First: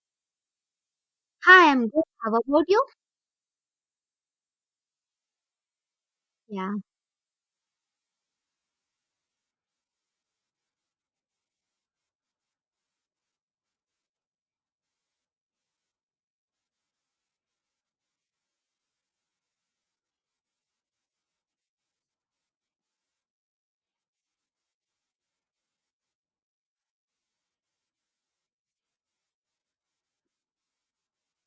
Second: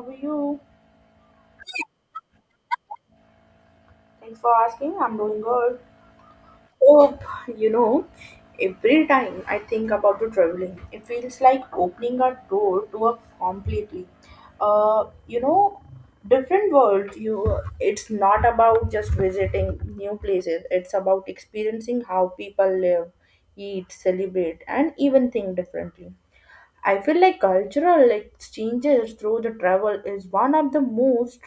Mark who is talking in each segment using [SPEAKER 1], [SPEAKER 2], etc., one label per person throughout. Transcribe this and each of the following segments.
[SPEAKER 1] How are you?
[SPEAKER 2] Hi, I'm good. How about you?
[SPEAKER 1] Thanks for asking. I'm doing good.
[SPEAKER 2] Yeah.
[SPEAKER 1] Oh, you know, every time I think about the traveling, it feels like opening a door to a completely, uh, you know, different world. It's not about just visiting new places. It's about experiencing how people live, eat, celebrate, and even think differently. I feel like cultural exchanges through the travel is one of the most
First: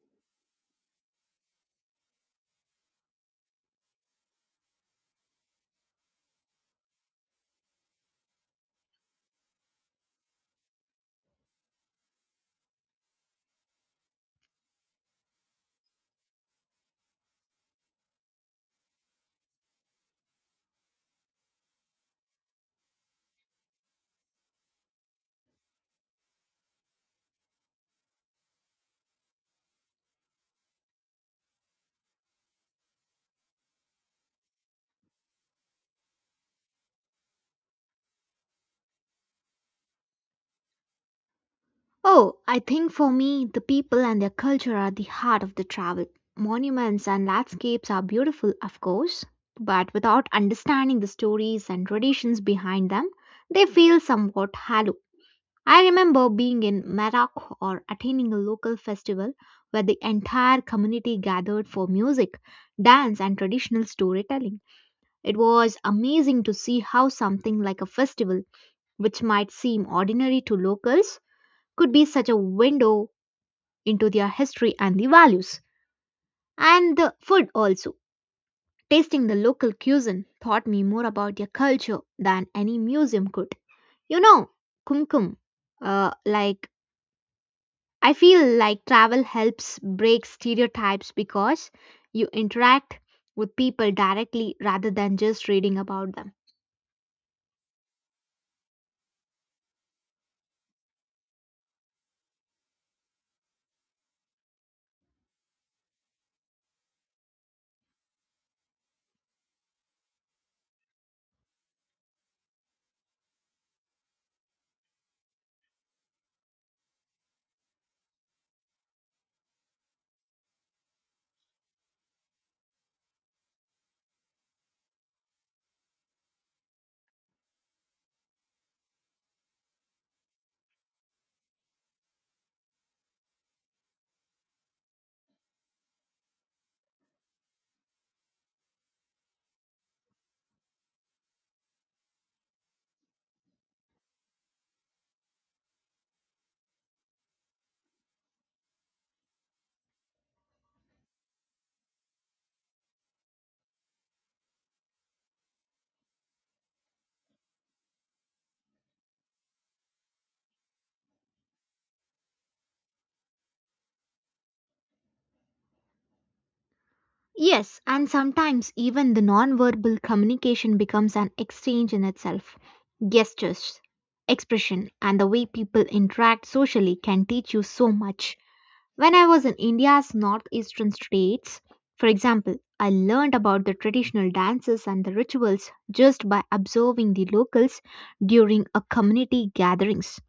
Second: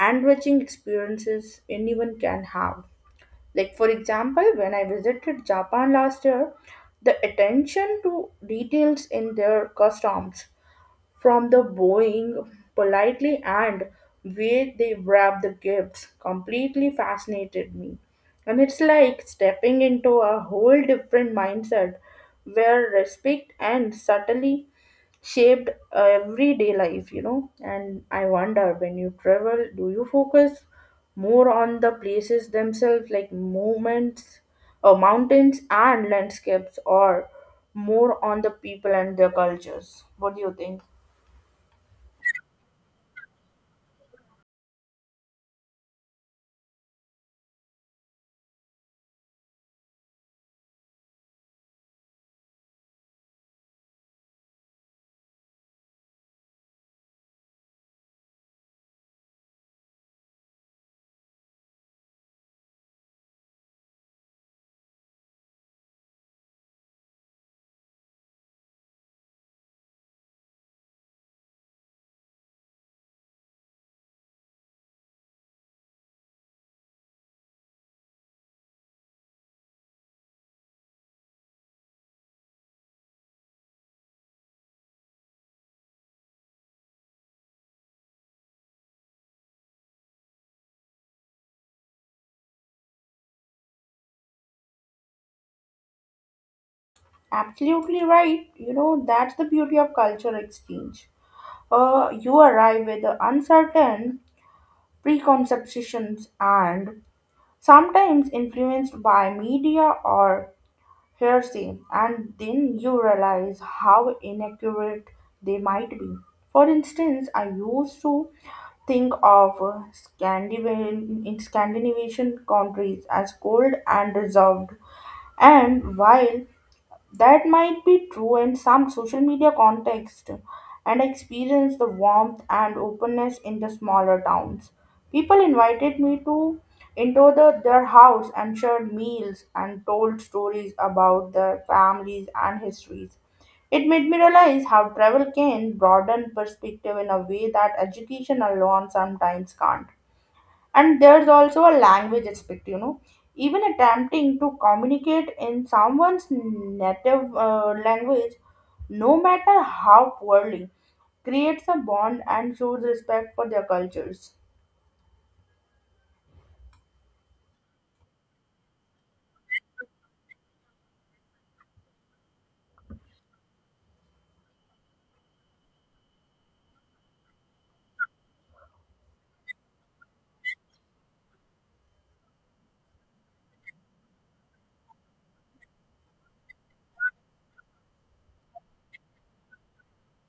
[SPEAKER 1] enriching experiences anyone can have. Like, for example, when I visited Japan last year, the attention to details in their customs from the bowing politely and where they wrap the gifts completely fascinated me. And it's like stepping into a whole different mindset where respect and subtly shaped everyday life. And I wonder when you travel, do you focus more on the places themselves, like movements, mountains, and landscapes, or more on the people and their cultures? What do you think?
[SPEAKER 2] Oh, I think for me, the people and their culture are the heart of the travel. Monuments and landscapes are beautiful, of course, but without understanding the stories and traditions behind them, they feel somewhat hollow. I remember being in Merak or attending a local festival where the entire community gathered for music, dance, and traditional storytelling. It was amazing to see how something like a festival which might seem ordinary to locals, could be such a window into their history and the values. And the food also. Tasting the local cuisine taught me more about their culture than any museum could. You know, kumkum, like I feel like travel helps break stereotypes because you interact with people directly rather than just reading about them.
[SPEAKER 1] Absolutely right. You know, that's the beauty of cultural exchange. You arrive with the uncertain preconceptions and sometimes influenced by media or hearsay, and then you realize how inaccurate they might be. For instance, I used to think of in Scandinavian countries as cold and reserved, and while that might be true in some social media context and I experienced the warmth and openness in the smaller towns. People invited me to into the, their house and shared meals and told stories about their families and histories. It made me realize how travel can broaden perspective in a way that education alone sometimes can't. And there's also a language aspect, you know, even attempting to communicate in someone's native language, no matter how poorly, creates a bond and shows respect for their cultures.
[SPEAKER 2] Yes, and sometimes even the non-verbal communication becomes an exchange in itself. Gestures, expression, and the way people interact socially can teach you so much. When I was in India's northeastern states, for example, I learned about the traditional dances and the rituals just by observing the locals during a community gatherings.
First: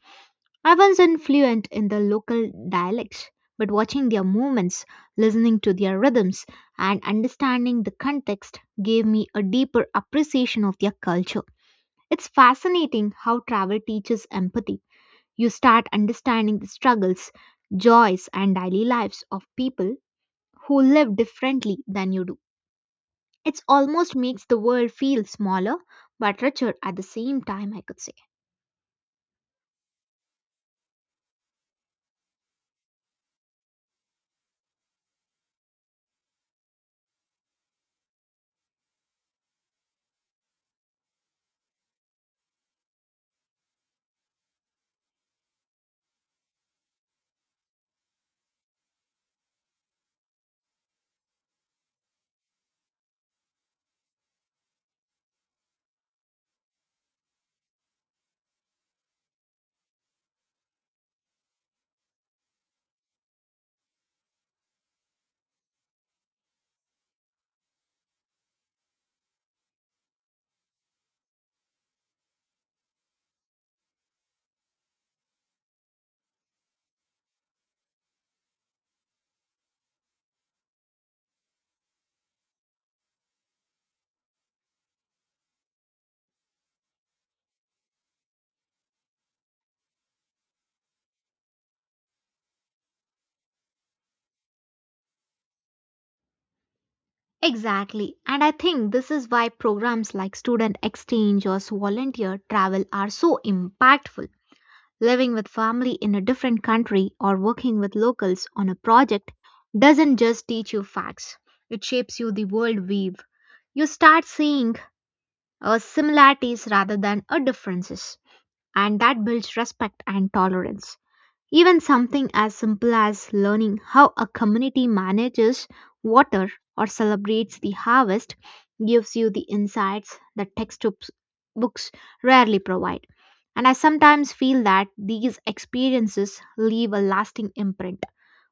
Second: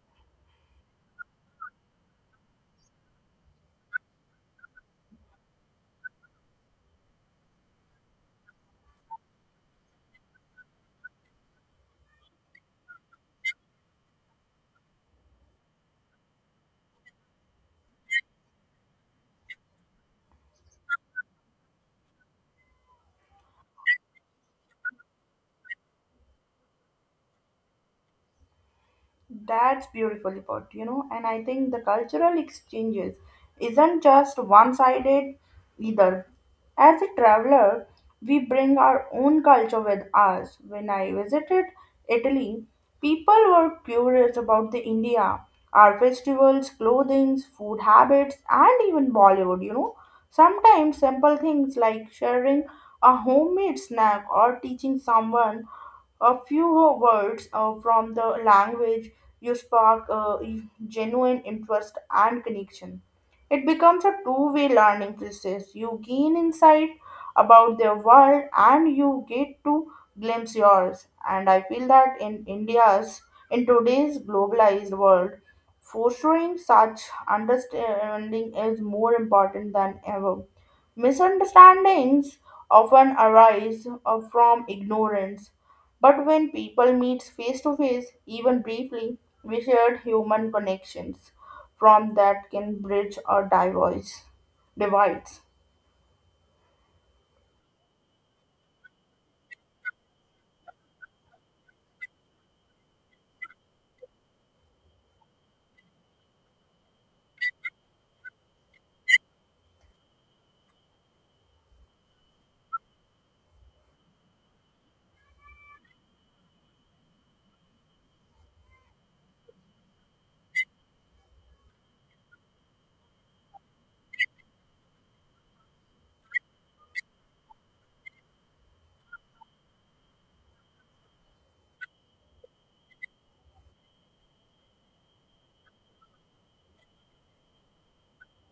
[SPEAKER 2] I wasn't fluent in the local dialects, but watching their movements, listening to their rhythms, and understanding the context gave me a deeper appreciation of their culture. It's fascinating how travel teaches empathy. You start understanding the struggles, joys, and daily lives of people who live differently than you do. It almost makes the world feel smaller but richer at the same time, I could say.
[SPEAKER 1] That's beautifully put, you know, and I think the cultural exchanges isn't just one sided either. As a traveler, we bring our own culture with us. When I visited Italy, people were curious about the India, our festivals, clothing, food habits, and even Bollywood, you know. Sometimes simple things like sharing a homemade snack or teaching someone a few words from the language you spark genuine interest and connection. It becomes a two-way learning process. You gain insight about their world and you get to glimpse yours. And I feel that in today's globalized world, fostering such understanding is more important than ever. Misunderstandings often arise from ignorance, but when people meet face to face, even briefly, we shared human connections from that can bridge or divorce divides.
[SPEAKER 2] Exactly. And I think this is why programs like student exchange or volunteer travel are so impactful. Living with family in a different country or working with locals on a project doesn't just teach you facts, it shapes you the world weave. You start seeing similarities rather than differences, and that builds respect and tolerance. Even something as simple as learning how a community manages water or celebrates the harvest gives you the insights that textbooks books rarely provide. And I sometimes feel that these experiences leave a lasting imprint,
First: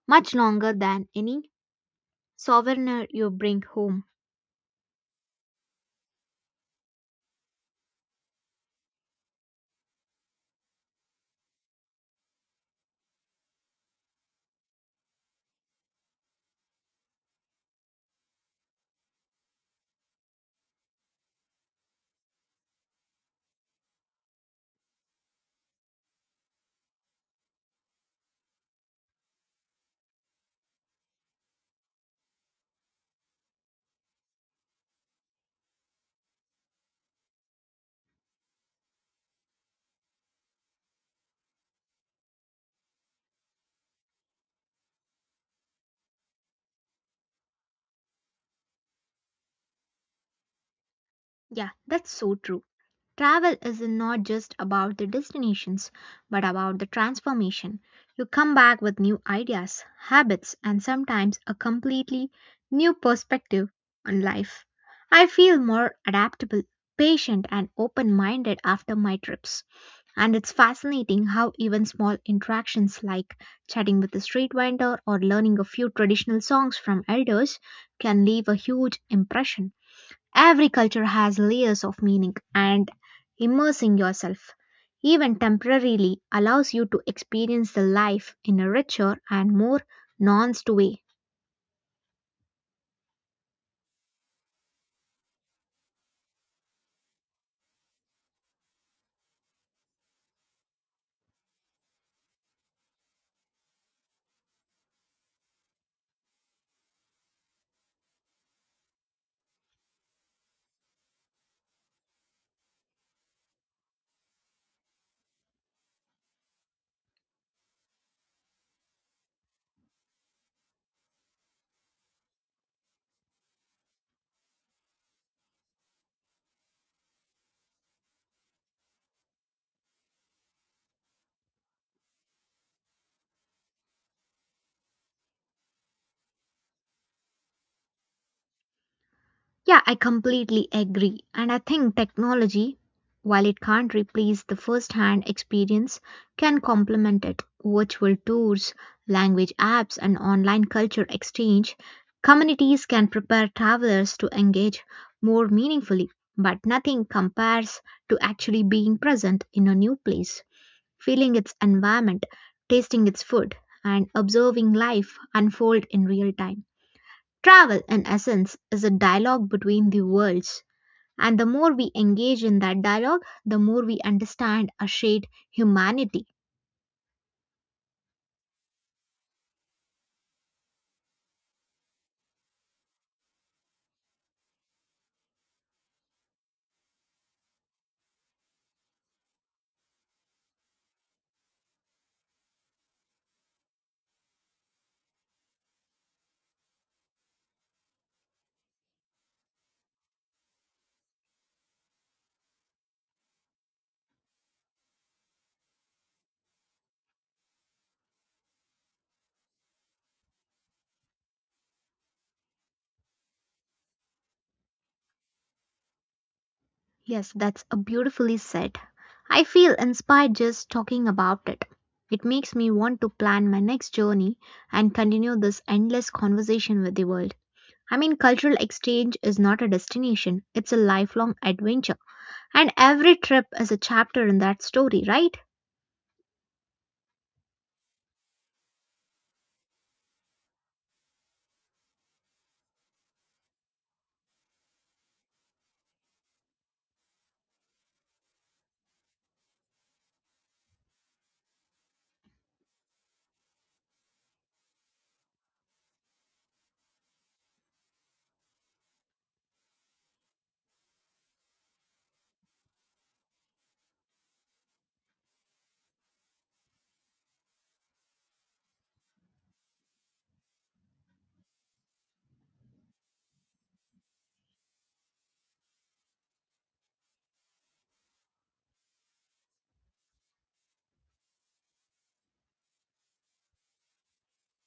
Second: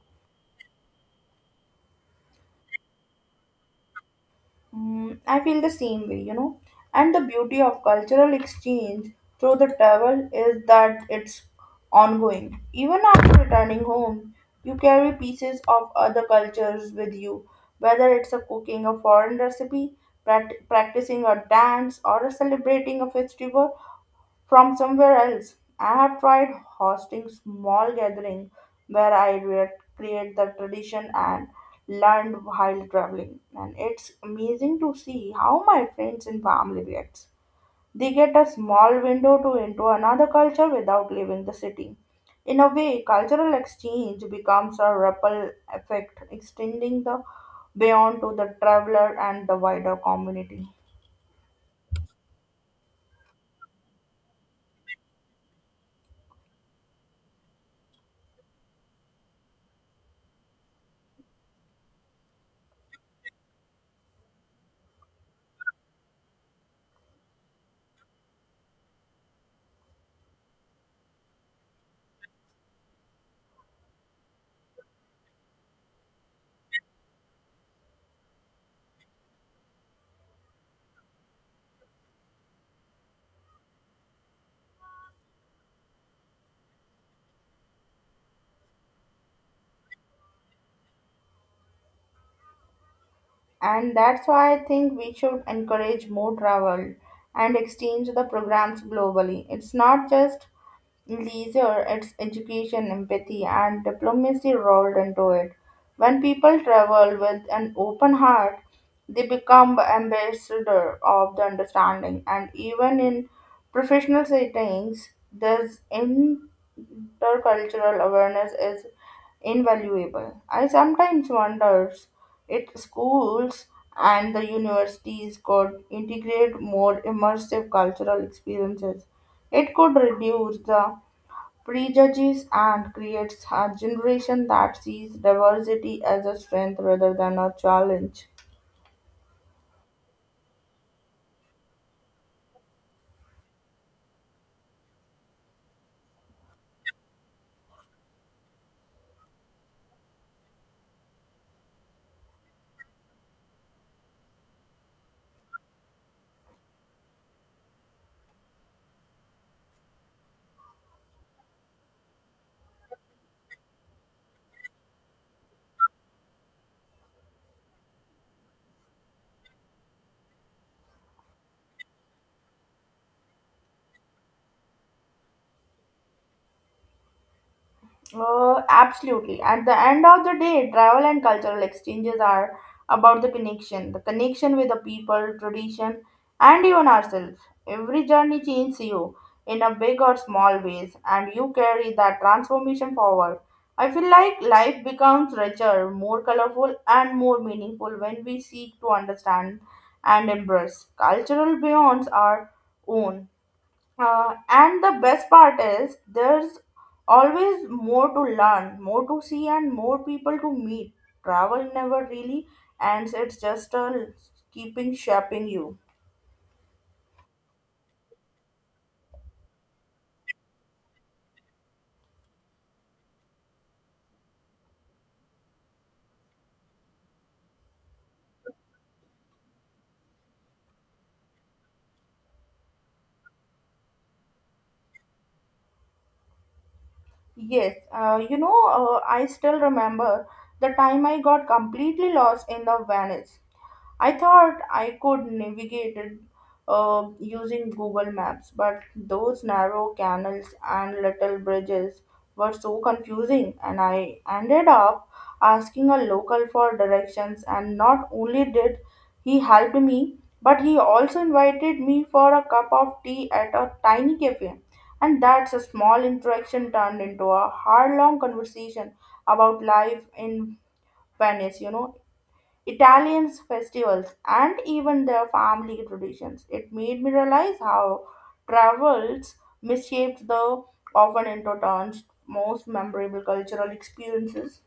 [SPEAKER 2] much longer than any souvenir you bring home.
[SPEAKER 1] Mm, I feel the same way, you know. And the beauty of cultural exchange through the travel is that it's ongoing. Even after returning home, you carry pieces of other cultures with you, whether it's a cooking a foreign recipe, practicing a dance, or a celebrating a festival from somewhere else. I have tried hosting small gatherings where I recreate the tradition and learned while traveling. And it's amazing to see how my friends and family reacts. They get a small window to into another culture without leaving the city. In a way, cultural exchange becomes a ripple effect, extending the beyond to the traveler and the wider community.
[SPEAKER 2] Yeah, that's so true. Travel is not just about the destinations, but about the transformation. You come back with new ideas, habits, and sometimes a completely new perspective on life. I feel more adaptable, patient, and open minded after my trips. And it's fascinating how even small interactions like chatting with a street vendor or learning a few traditional songs from elders can leave a huge impression. Every culture has layers of meaning, and immersing yourself, even temporarily, allows you to experience the life in a richer and more nuanced way.
[SPEAKER 1] And that's why I think we should encourage more travel and exchange the programs globally. It's not just leisure, it's education, empathy, and diplomacy rolled into it. When people travel with an open heart, they become ambassador of the understanding. And even in professional settings, this intercultural awareness is invaluable. I sometimes wonder if schools and the universities could integrate more immersive cultural experiences. It could reduce the prejudices and creates a generation that sees diversity as a strength rather than a challenge.
[SPEAKER 2] Yeah, I completely agree. And I think technology, while it can't replace the first hand experience, can complement it. Virtual tours, language apps, and online culture exchange communities can prepare travelers to engage more meaningfully. But nothing compares to actually being present in a new place, feeling its environment, tasting its food, and observing life unfold in real time. Travel, in essence, is a dialogue between the worlds, and the more we engage in that dialogue, the more we understand a shared humanity.
[SPEAKER 1] Absolutely. At the end of the day, travel and cultural exchanges are about the connection with the people, tradition, and even ourselves. Every journey changes you in a big or small ways, and you carry that transformation forward. I feel like life becomes richer, more colorful, and more meaningful when we seek to understand and embrace cultural beyonds our own. And the best part is there's always more to learn, more to see, and more people to meet. Travel never really ends, it's just keeping shaping you.
[SPEAKER 2] Yes, that's a beautifully said. I feel inspired just talking about it. It makes me want to plan my next journey and continue this endless conversation with the world. I mean, cultural exchange is not a destination, it's a lifelong adventure. And every trip is a chapter in that story, right?
[SPEAKER 1] Yes, I still remember the time I got completely lost in the Venice. I thought I could navigate it using Google Maps, but those narrow canals and little bridges were so confusing, and I ended up asking a local for directions. And not only did he help me, but he also invited me for a cup of tea at a tiny cafe. And that's a small interaction turned into a hard long conversation about life in Venice, you know, Italians' festivals, and even their family traditions. It made me realize how travels misshaped the often into turns most memorable cultural experiences.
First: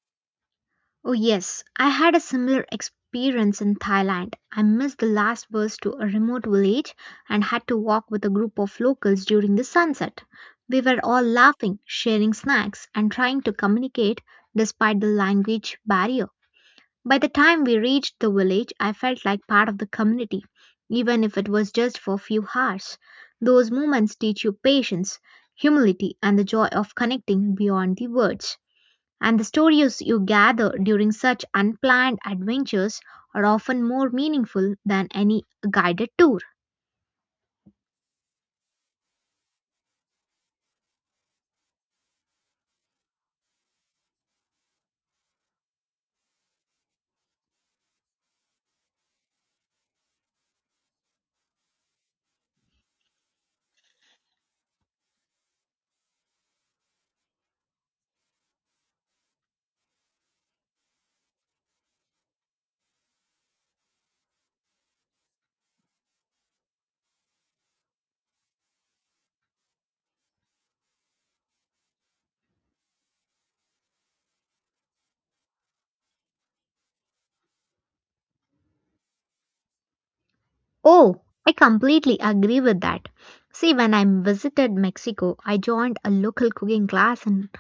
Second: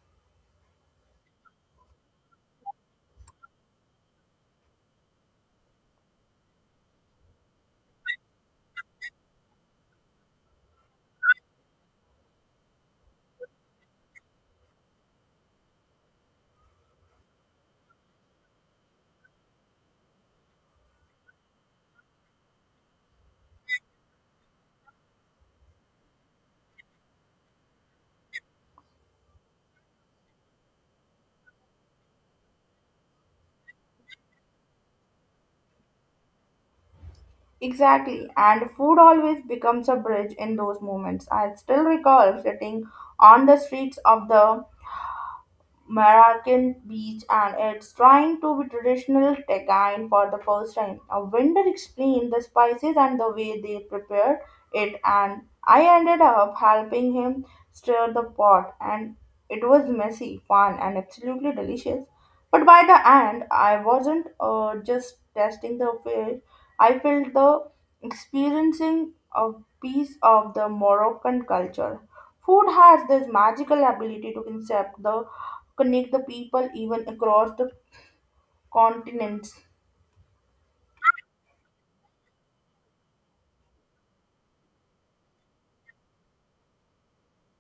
[SPEAKER 2] Oh, yes, I had a similar experience in Thailand. I missed the last bus to a remote village and had to walk with a group of locals during the sunset. We were all laughing, sharing snacks, and trying to communicate despite the language barrier. By the time we reached the village, I felt like part of the community, even if it was just for a few hours. Those moments teach you patience, humility, and the joy of connecting beyond the words. And the stories you gather during such unplanned adventures are often more meaningful than any guided tour.
[SPEAKER 1] Exactly, and food always becomes a bridge in those moments. I still recall sitting on the streets of the Marrakesh Beach and it's trying to be traditional Tegain for the first time. A vendor explained the spices and the way they prepared it, and I ended up helping him stir the pot, and it was messy, fun and absolutely delicious. But by the end, I wasn't just tasting the fish. I felt the experiencing a piece of the Moroccan culture. Food has this magical ability to concept the connect the people even across the continents.
[SPEAKER 2] Oh, I completely agree with that. See, when I visited Mexico, I joined a local cooking class in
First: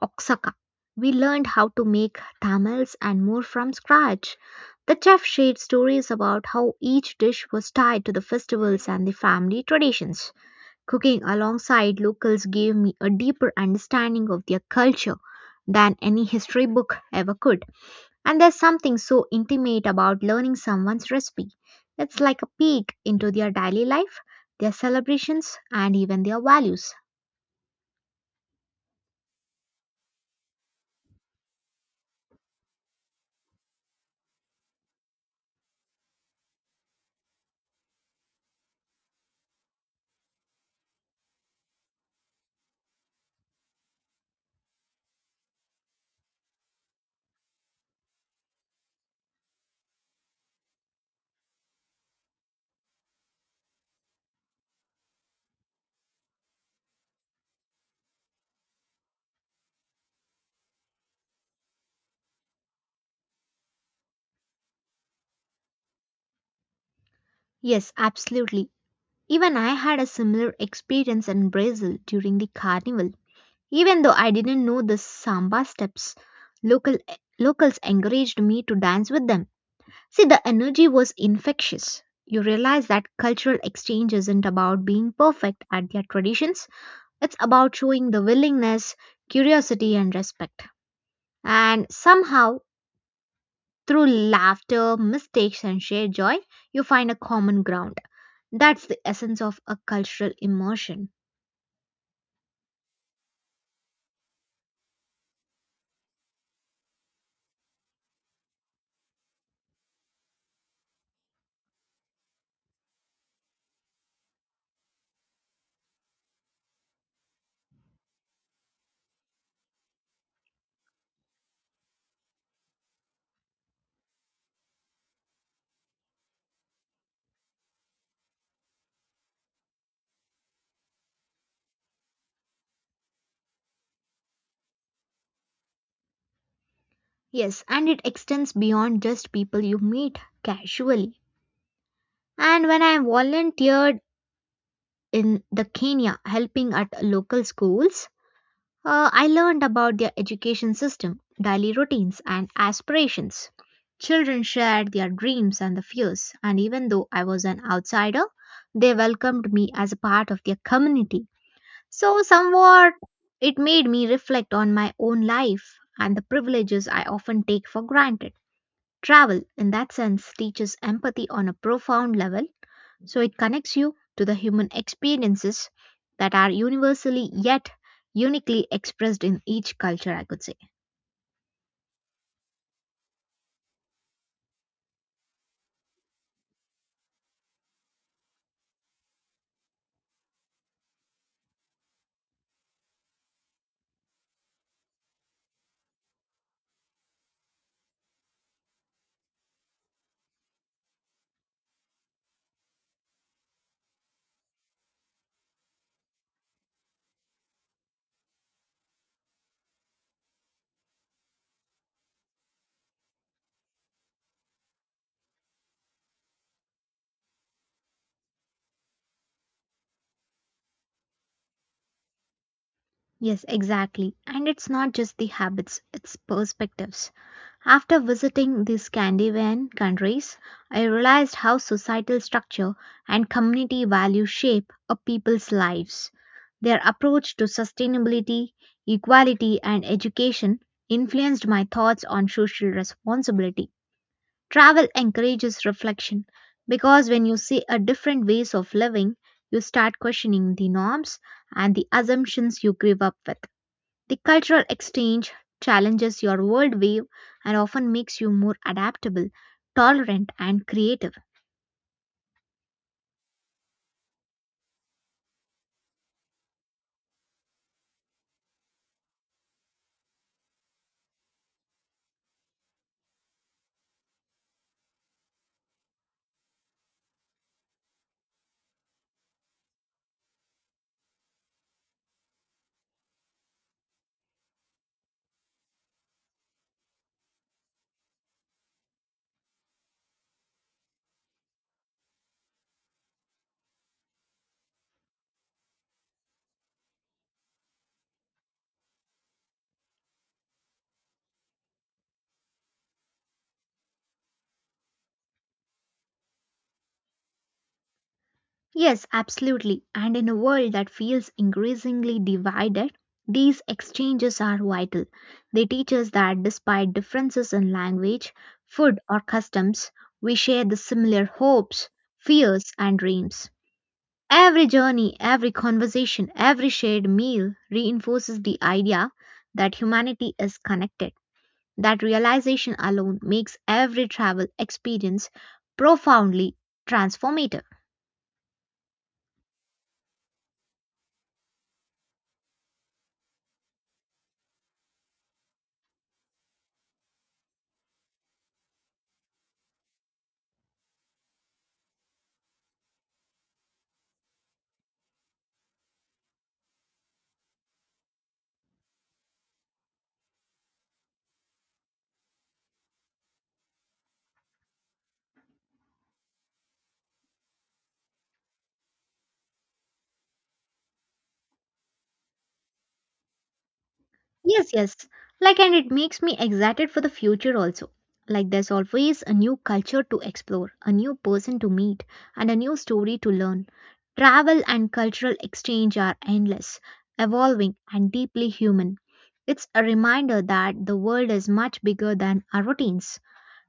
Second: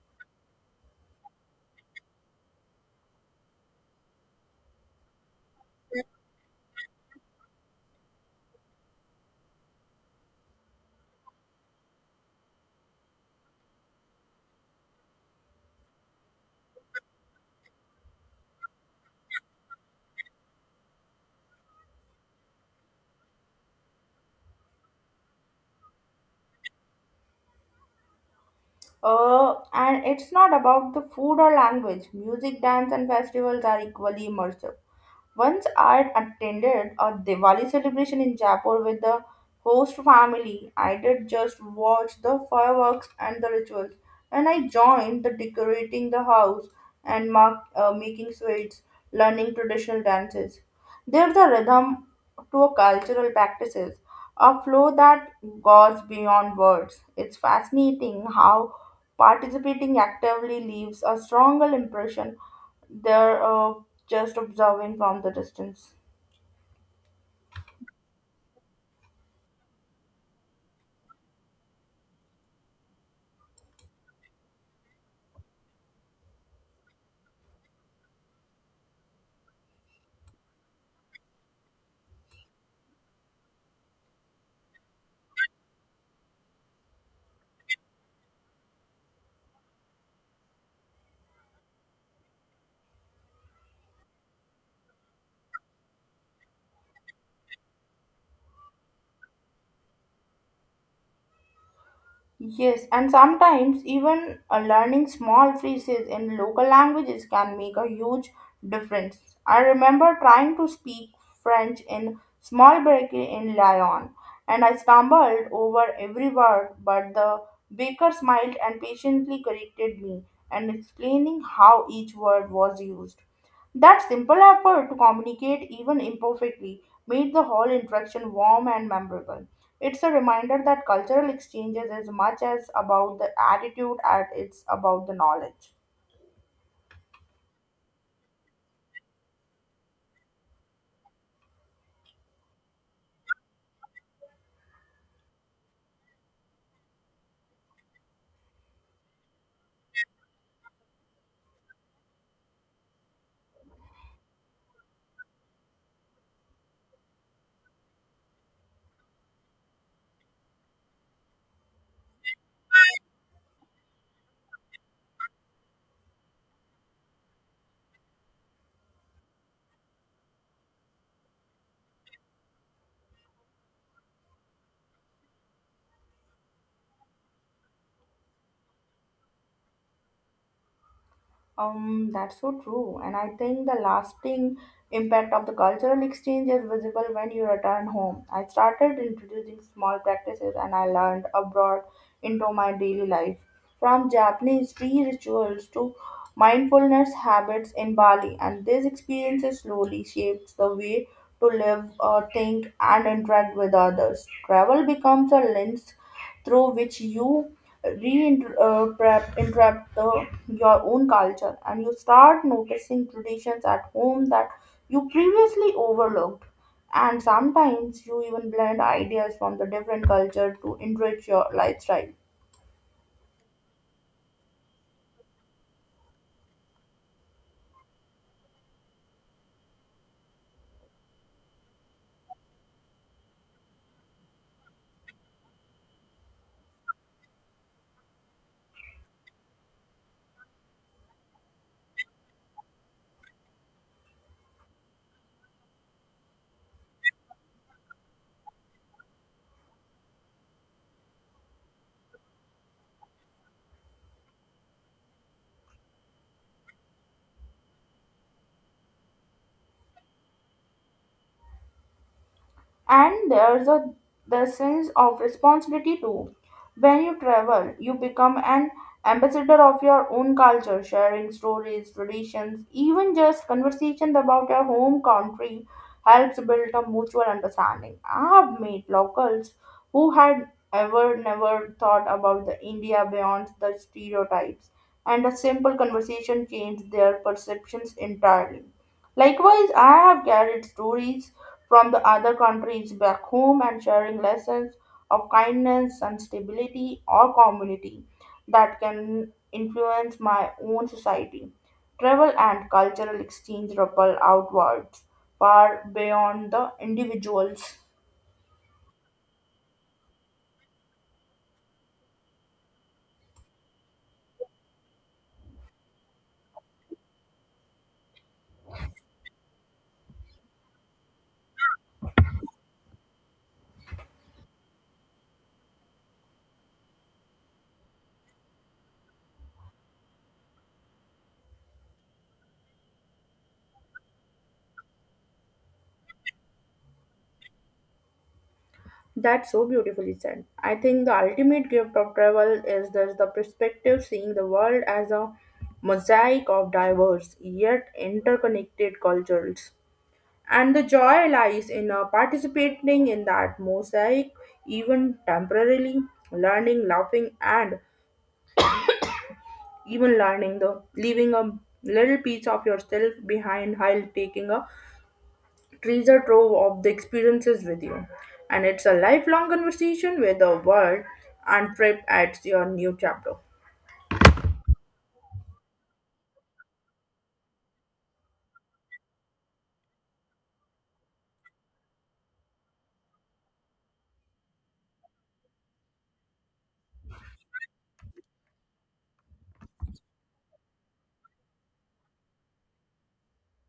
[SPEAKER 2] Oaxaca. We learned how to make tamales and more from scratch. The chef shared stories about how each dish was tied to the festivals and the family traditions. Cooking alongside locals gave me a deeper understanding of their culture than any history book ever could. And there's something so intimate about learning someone's recipe. It's like a peek into their daily life, their celebrations, and even their values.
[SPEAKER 1] And it's not about the food or language. Music, dance, and festivals are equally immersive. Once I attended a Diwali celebration in Jaipur with the host family. I did just watch the fireworks and the rituals, and I joined the decorating the house and making sweets, learning traditional dances. There's a rhythm to a cultural practices, a flow that goes beyond words. It's fascinating how participating actively leaves a stronger impression they're just observing from the distance.
[SPEAKER 2] Yes, absolutely. Even I had a similar experience in Brazil during the carnival. Even though I didn't know the samba steps, local locals encouraged me to dance with them. See, the energy was infectious. You realize that cultural exchange isn't about being perfect at their traditions, it's about showing the willingness, curiosity, and respect. And somehow, through laughter, mistakes, and shared joy, you find a common ground. That's the essence of a cultural immersion.
[SPEAKER 1] Yes, and sometimes even learning small phrases in local languages can make a huge difference. I remember trying to speak French in small bakery in Lyon, and I stumbled over every word, but the baker smiled and patiently corrected me and explaining how each word was used. That simple effort to communicate, even imperfectly, made the whole interaction warm and memorable. It's a reminder that cultural exchanges is much as about the attitude as it's about the knowledge.
[SPEAKER 2] Yes, and it extends beyond just people you meet casually. And when I volunteered in the Kenya helping at local schools, I learned about their education system, daily routines, and aspirations. Children shared their dreams and the fears, and even though I was an outsider, they welcomed me as a part of their community. So, somewhat, it made me reflect on my own life and the privileges I often take for granted. Travel, in that sense, teaches empathy on a profound level so it connects you to the human experiences that are universally yet uniquely expressed in each culture, I could say.
[SPEAKER 1] That's so true. And I think the lasting impact of the cultural exchange is visible when you return home. I started introducing small practices and I learned abroad into my daily life. From Japanese tea rituals to mindfulness habits in Bali, and these experiences slowly shapes the way to live, think, and interact with others. Travel becomes a lens through which you reinterpret the your own culture, and you start noticing traditions at home that you previously overlooked, and sometimes you even blend ideas from the different culture to enrich your lifestyle.
[SPEAKER 2] Yes, exactly. And it's not just the habits, it's perspectives. After visiting the Scandinavian countries, I realized how societal structure and community values shape a people's lives. Their approach to sustainability, equality, and education influenced my thoughts on social responsibility. Travel encourages reflection because when you see a different ways of living, you start questioning the norms and the assumptions you grew up with. The cultural exchange challenges your worldview and often makes you more adaptable, tolerant, and creative.
[SPEAKER 1] And there's a the sense of responsibility too. When you travel, you become an ambassador of your own culture, sharing stories, traditions, even just conversations about your home country helps build a mutual understanding. I have met locals who had ever never thought about the India beyond the stereotypes, and a simple conversation changed their perceptions entirely. Likewise, I have carried stories from the other countries back home and sharing lessons of kindness and stability or community that can influence my own society. Travel and cultural exchange ripple outwards far beyond the individuals.
[SPEAKER 2] Yes, absolutely. And in a world that feels increasingly divided, these exchanges are vital. They teach us that despite differences in language, food, or customs, we share the similar hopes, fears, and dreams. Every journey, every conversation, every shared meal reinforces the idea that humanity is connected. That realization alone makes every travel experience profoundly transformative.
[SPEAKER 1] That's so beautifully said. I think the ultimate gift of travel is this the perspective, seeing the world as a mosaic of diverse yet interconnected cultures. And the joy lies in participating in that mosaic, even temporarily, learning, laughing, and even learning the leaving a little piece of yourself behind while taking a treasure trove of the experiences with you. And it's a lifelong conversation with the world and trip at your new chapter.
[SPEAKER 2] Yes, yes. Like, and it makes me excited for the future also. Like, there's always a new culture to explore, a new person to meet, and a new story to learn. Travel and cultural exchange are endless, evolving, and deeply human. It's a reminder that the world is much bigger than our routines,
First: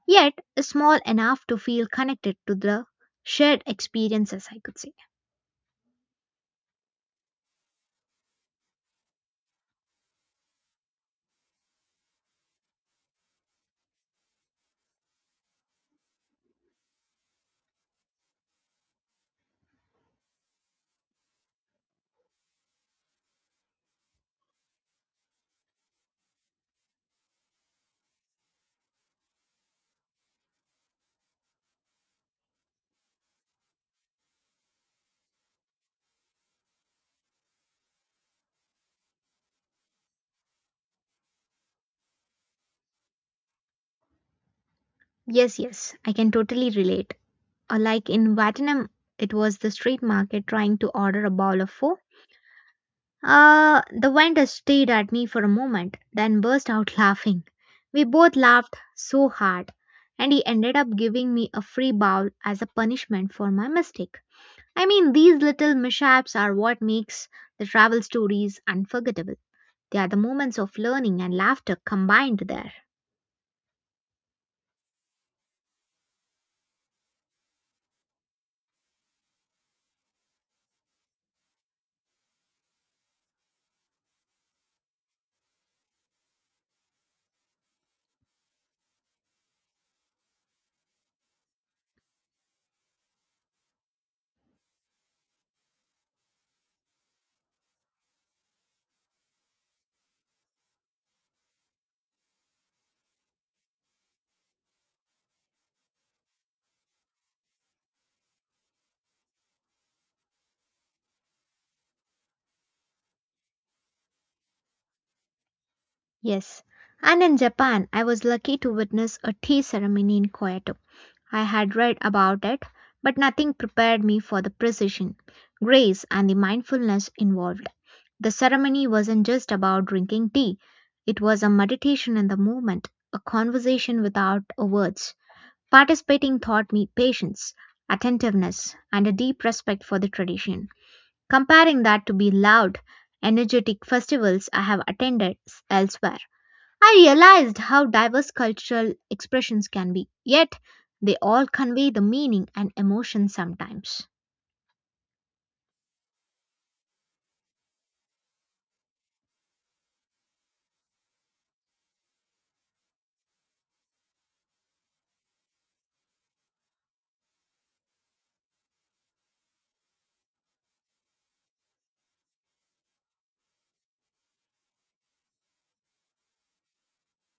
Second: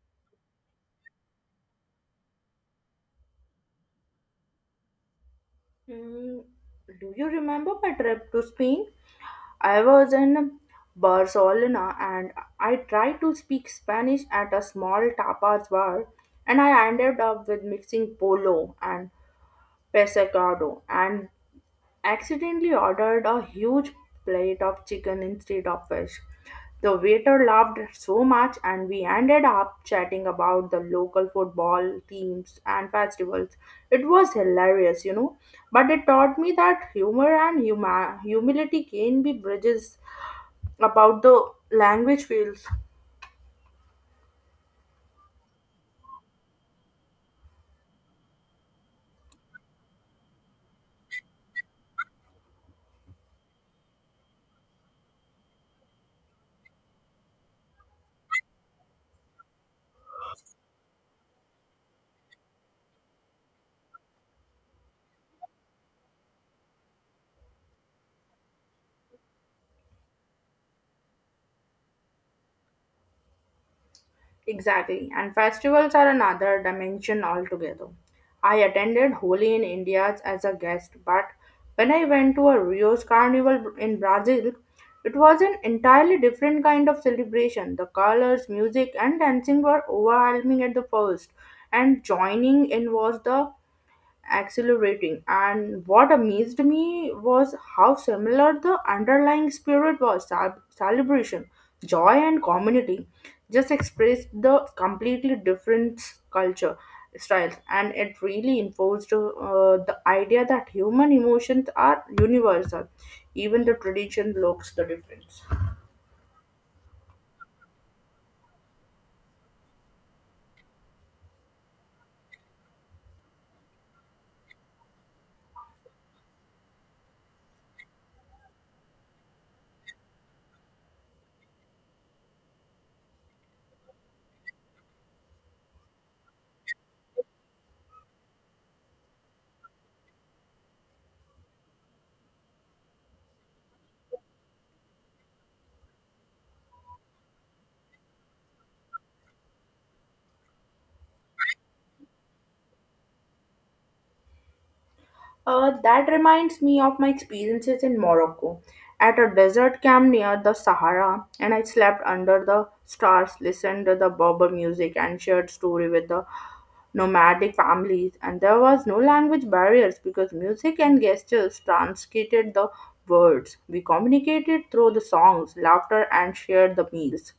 [SPEAKER 2] yet small enough to feel connected to the shared experiences, I could say.
[SPEAKER 1] Hmm, do you remember my trip to Spain? I was in Barcelona, and I tried to speak Spanish at a small tapas bar, and I ended up with mixing polo and pescado and accidentally ordered a huge plate of chicken instead of fish. The waiter laughed so much and we ended up chatting about the local football teams and festivals. It was hilarious, you know, but it taught me that humor and humility can be bridges about the language fields.
[SPEAKER 2] Yes, yes, I can totally relate. Like in Vietnam, it was the street market trying to order a bowl of pho. The vendor stared at me for a moment, then burst out laughing. We both laughed so hard, and he ended up giving me a free bowl as a punishment for my mistake. I mean, these little mishaps are what makes the travel stories unforgettable. They are the moments of learning and laughter combined there.
[SPEAKER 1] Exactly, and festivals are another dimension altogether. I attended Holi in India as a guest, but when I went to a Rio's carnival in Brazil, it was an entirely different kind of celebration. The colors, music and dancing were overwhelming at the first, and joining in was the accelerating. And what amazed me was how similar the underlying spirit was celebration, joy, and community. Just expressed the completely different culture styles, and it really enforced the idea that human emotions are universal, even the tradition looks the difference.
[SPEAKER 2] Yes. And in Japan, I was lucky to witness a tea ceremony in Kyoto. I had read about it, but nothing prepared me for the precision, grace, and the mindfulness involved. The ceremony wasn't just about drinking tea, it was a meditation in the moment, a conversation without a words. Participating taught me patience, attentiveness, and a deep respect for the tradition. Comparing that to the loud, energetic festivals I have attended elsewhere. I realized how diverse cultural expressions can be, yet they all convey the meaning and emotion sometimes.
[SPEAKER 1] That reminds me of my experiences in Morocco at a desert camp near the Sahara, and I slept under the stars, listened to the Berber music, and shared story with the nomadic families. And there was no language barriers because music and gestures translated the words. We communicated through the songs, laughter, and shared the meals,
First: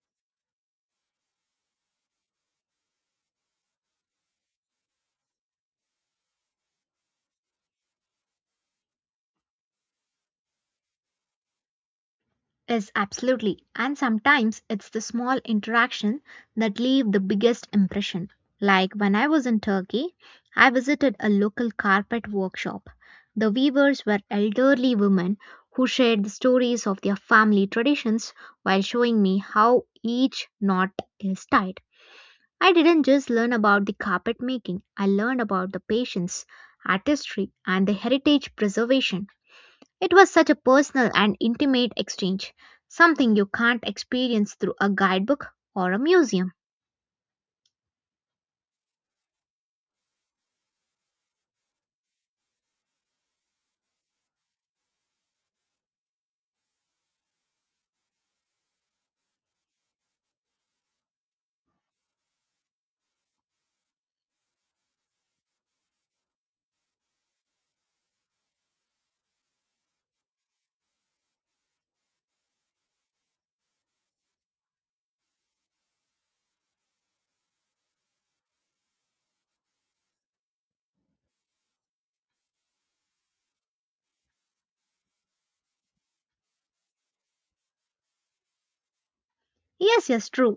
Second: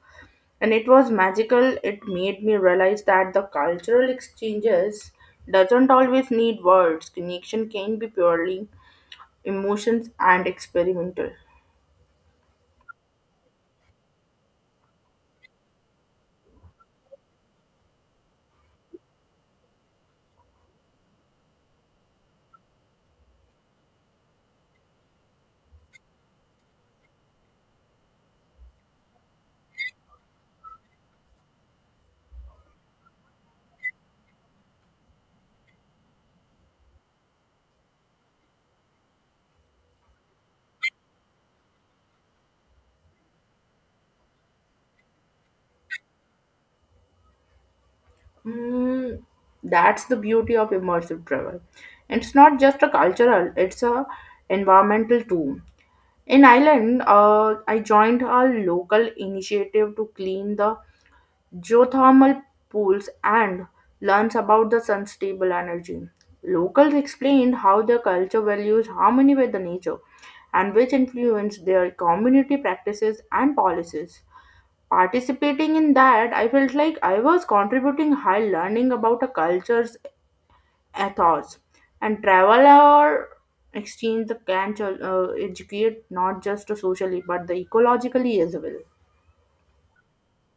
[SPEAKER 1] and it was magical. It made me realize that the cultural exchanges doesn't always need words. Connection can be purely emotions and experimental.
[SPEAKER 2] Yes, absolutely. And sometimes it's the small interaction that leave the biggest impression. Like when I was in Turkey, I visited a local carpet workshop. The weavers were elderly women who shared the stories of their family traditions while showing me how each knot is tied. I didn't just learn about the carpet making, I learned about the patience, artistry, and the heritage preservation. It was such a personal and intimate exchange, something you can't experience through a guidebook or a museum.
[SPEAKER 1] Mm, that's the beauty of immersive travel, and it's not just a cultural, it's a environmental too. In Ireland, I joined a local initiative to clean the geothermal pools and learns about the sun's stable energy. Locals explained how their culture values harmony with the nature and which influence their community practices and policies. Participating in that, I felt like I was contributing while learning about a culture's ethos. And travel or exchange can educate not just socially but the ecologically as well.
[SPEAKER 2] Yes, yes, true.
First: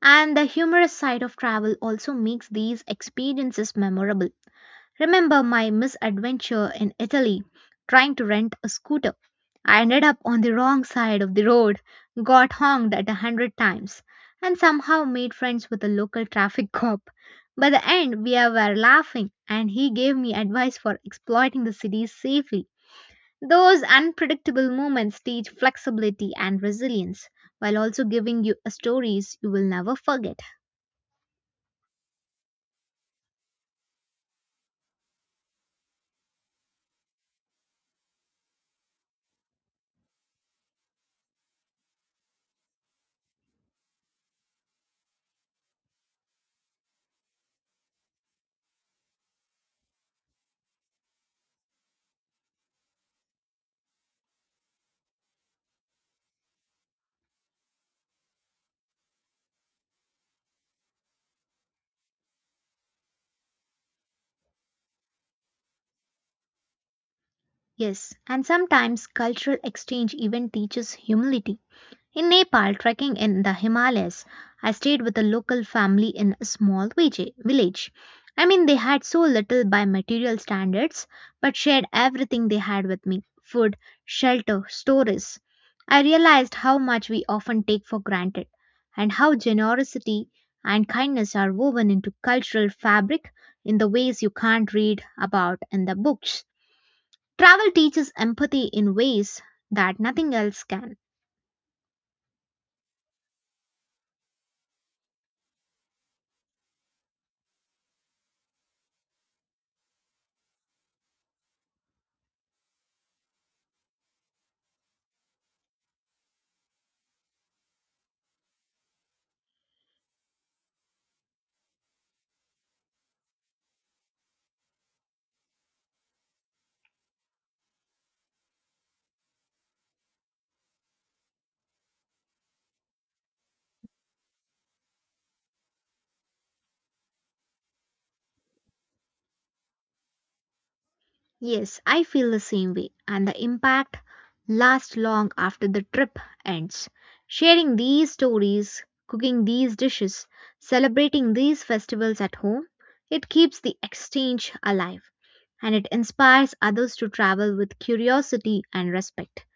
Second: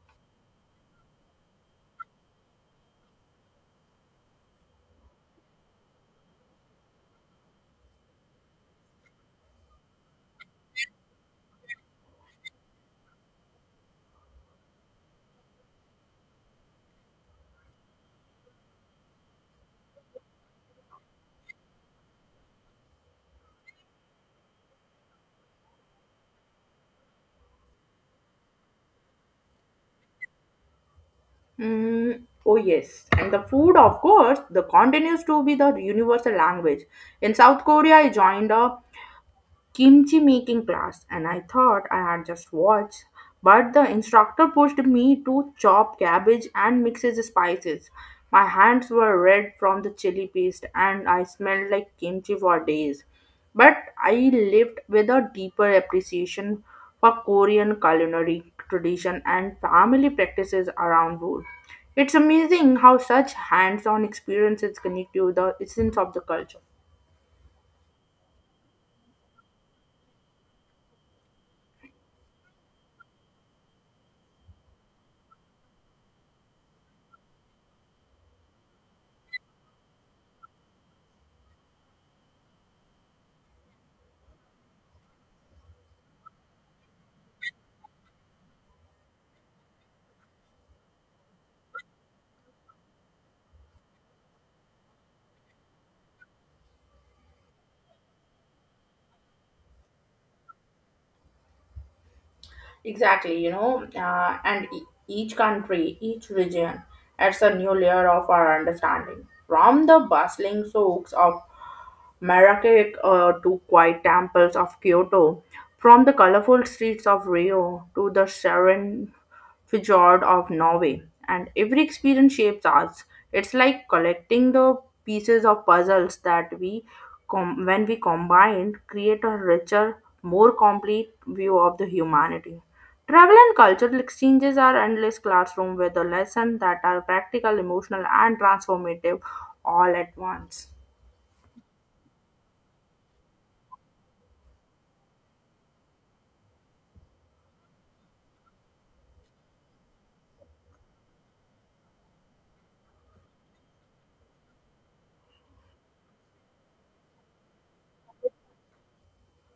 [SPEAKER 2] And the humorous side of travel also makes these experiences memorable. Remember my misadventure in Italy trying to rent a scooter? I ended up on the wrong side of the road, got honked at 100 times, and somehow made friends with a local traffic cop. By the end, we were laughing, and he gave me advice for exploiting the city safely. Those unpredictable moments teach flexibility and resilience while also giving you stories you will never forget.
[SPEAKER 1] Mm, oh yes, and the food, of course, the continues to be the universal language. In South Korea, I joined a kimchi making class and I thought I had just watched, but the instructor pushed me to chop cabbage and mix the spices. My hands were red from the chili paste and I smelled like kimchi for days. But I lived with a deeper appreciation for Korean culinary tradition and family practices around food. It's amazing how such hands on experiences connect you to the essence of the culture.
[SPEAKER 2] Yes, and sometimes cultural exchange even teaches humility. In Nepal, trekking in the Himalayas, I stayed with a local family in a small village. I mean, they had so little by material standards, but shared everything they had with me food, shelter, stories. I realized how much we often take for granted and how generosity and kindness are woven into cultural fabric in the ways you can't read about in the books. Travel teaches empathy in ways that nothing else can.
[SPEAKER 1] Exactly, you know, and each country, each region adds a new layer of our understanding. From the bustling souks of Marrakech, to quiet temples of Kyoto, from the colorful streets of Rio to the serene fjord of Norway, and every experience shapes us. It's like collecting the pieces of puzzles that when we combine, create a richer, more complete view of the humanity. Travel and cultural exchanges are endless classroom with the lessons that are practical, emotional, and transformative all at once.
[SPEAKER 2] Yes, I feel the same way, and the impact lasts long after the trip ends. Sharing these stories, cooking these dishes, celebrating these festivals at home, it keeps the exchange alive and it inspires others to travel with curiosity and respect.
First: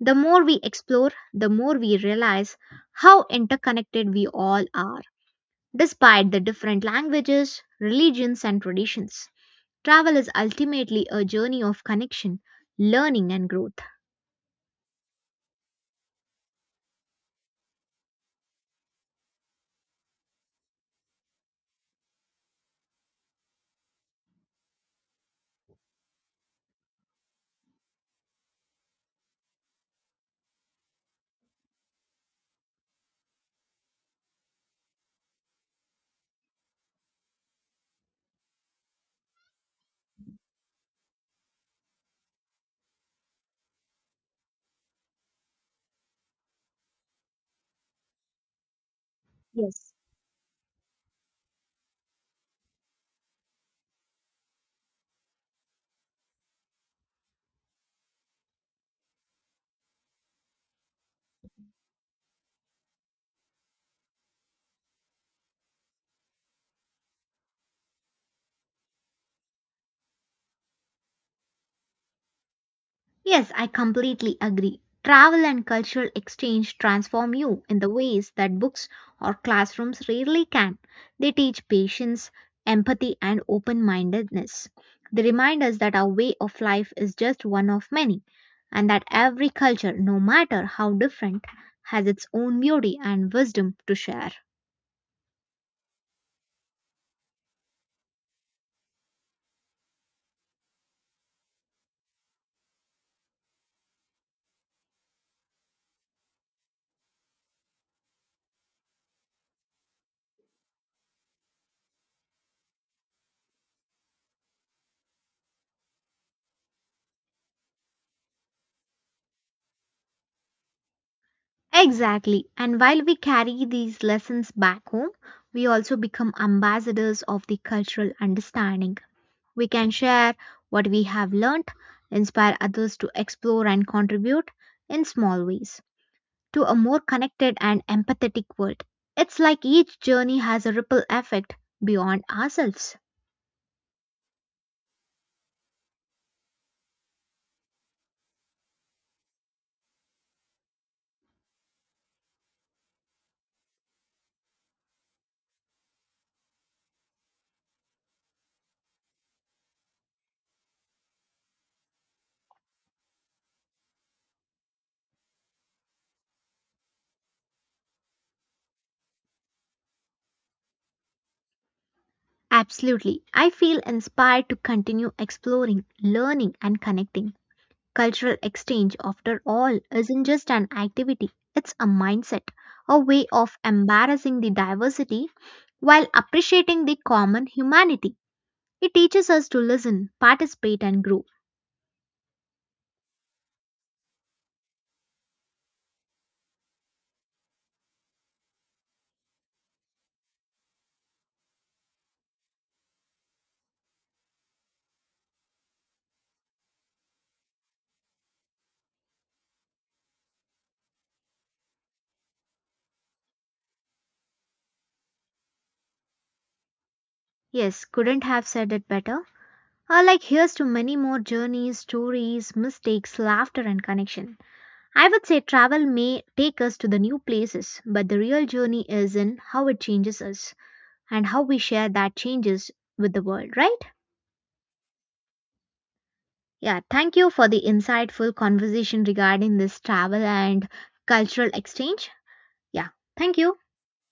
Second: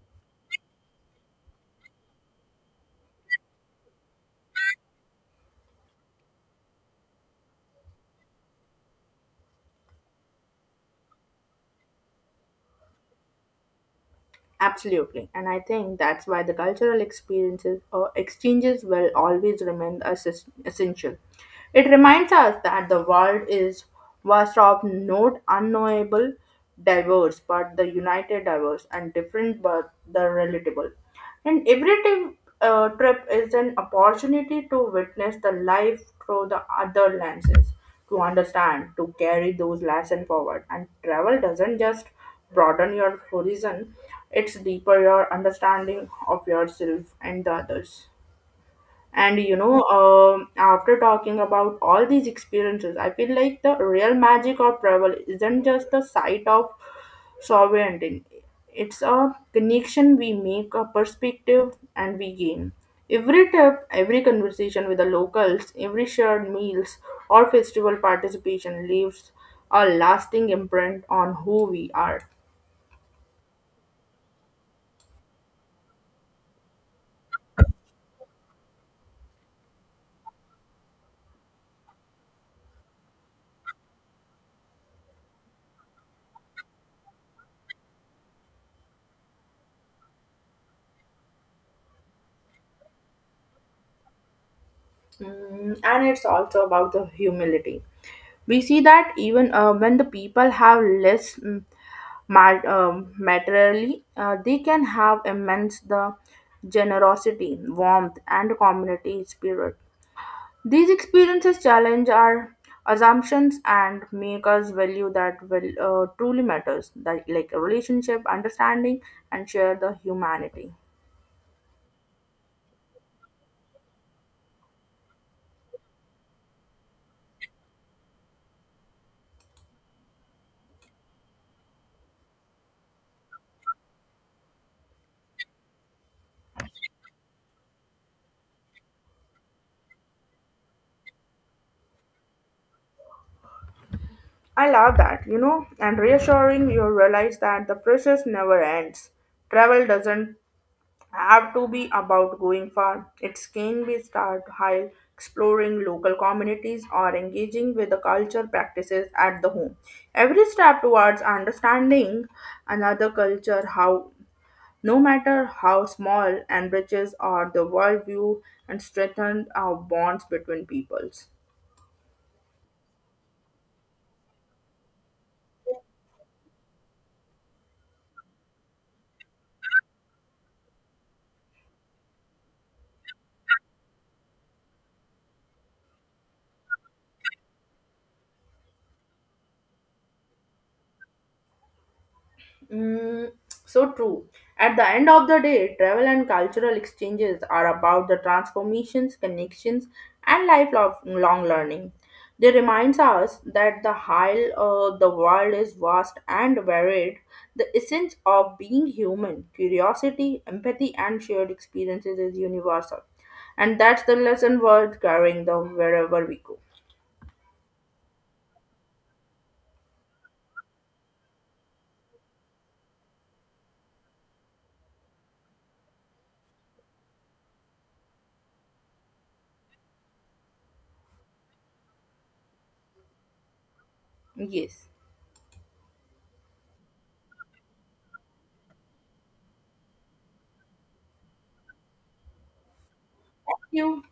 [SPEAKER 2] The more we explore, the more we realize how interconnected we all are, despite the different languages, religions, and traditions. Travel is ultimately a journey of connection, learning, and growth.
[SPEAKER 1] Absolutely. And I think that's why the cultural experiences or exchanges will always remain essential. It reminds us that the world is vast of not unknowable diverse, but the united diverse and different but the relatable. And trip is an opportunity to witness the life through the other lenses, to understand, to carry those lessons forward. And travel doesn't just broaden your horizon, it's deeper your understanding of yourself and the others. And you know,
[SPEAKER 2] Yes.
[SPEAKER 1] after talking about all these experiences, I feel like the real magic of travel isn't just the sight of sovereignty. It's a connection we make, a perspective, and we gain. Every trip, every conversation with the locals, every shared meals or festival participation leaves a lasting imprint on who we are.
[SPEAKER 2] Yes, I completely agree. Travel and cultural exchange transform you in the ways that books or classrooms rarely can. They teach patience, empathy, and open mindedness. They remind us that our way of life is just one of many, and that every culture, no matter how different, has its own beauty and wisdom to share.
[SPEAKER 1] Mm, and it's also about the humility. We see that even when the people have less, materially, they can have immense the generosity, warmth, and community spirit. These experiences challenge our assumptions and make us value that will truly matters, that like a relationship, understanding, and share the humanity.
[SPEAKER 2] Exactly. And while we carry these lessons back home, we also become ambassadors of the cultural understanding. We can share what we have learnt, inspire others to explore and contribute in small ways to a more connected and empathetic world. It's like each journey has a ripple effect beyond ourselves.
[SPEAKER 1] I love that, you know, and reassuring you realize that the process never ends. Travel doesn't have to be about going far. It can be start high exploring local communities or engaging with the culture practices at the home. Every step towards understanding another culture how no matter how small enriches or the worldview and strengthens our bonds between peoples.
[SPEAKER 2] Absolutely. I feel inspired to continue exploring, learning, and connecting. Cultural exchange, after all, isn't just an activity, it's a mindset, a way of embracing the diversity while appreciating the common humanity. It teaches us to listen, participate, and grow.
[SPEAKER 1] Mm, so true. At the end of the day, travel and cultural exchanges are about the transformations, connections, and lifelong learning. They reminds us that the while the world is vast and varied, the essence of being human, curiosity, empathy, and shared experiences is universal. And that's the lesson worth carrying the wherever we go.
[SPEAKER 2] Yes, couldn't have said it better. Like, here's to many more journeys, stories, mistakes, laughter, and connection. I would say travel may take us to the new places, but the real journey is in how it changes us and how we share that changes with the world, right?
[SPEAKER 1] Yes.
[SPEAKER 2] Yeah, thank you for the insightful conversation regarding this travel and cultural exchange. Yeah, thank you.
[SPEAKER 1] Thank you.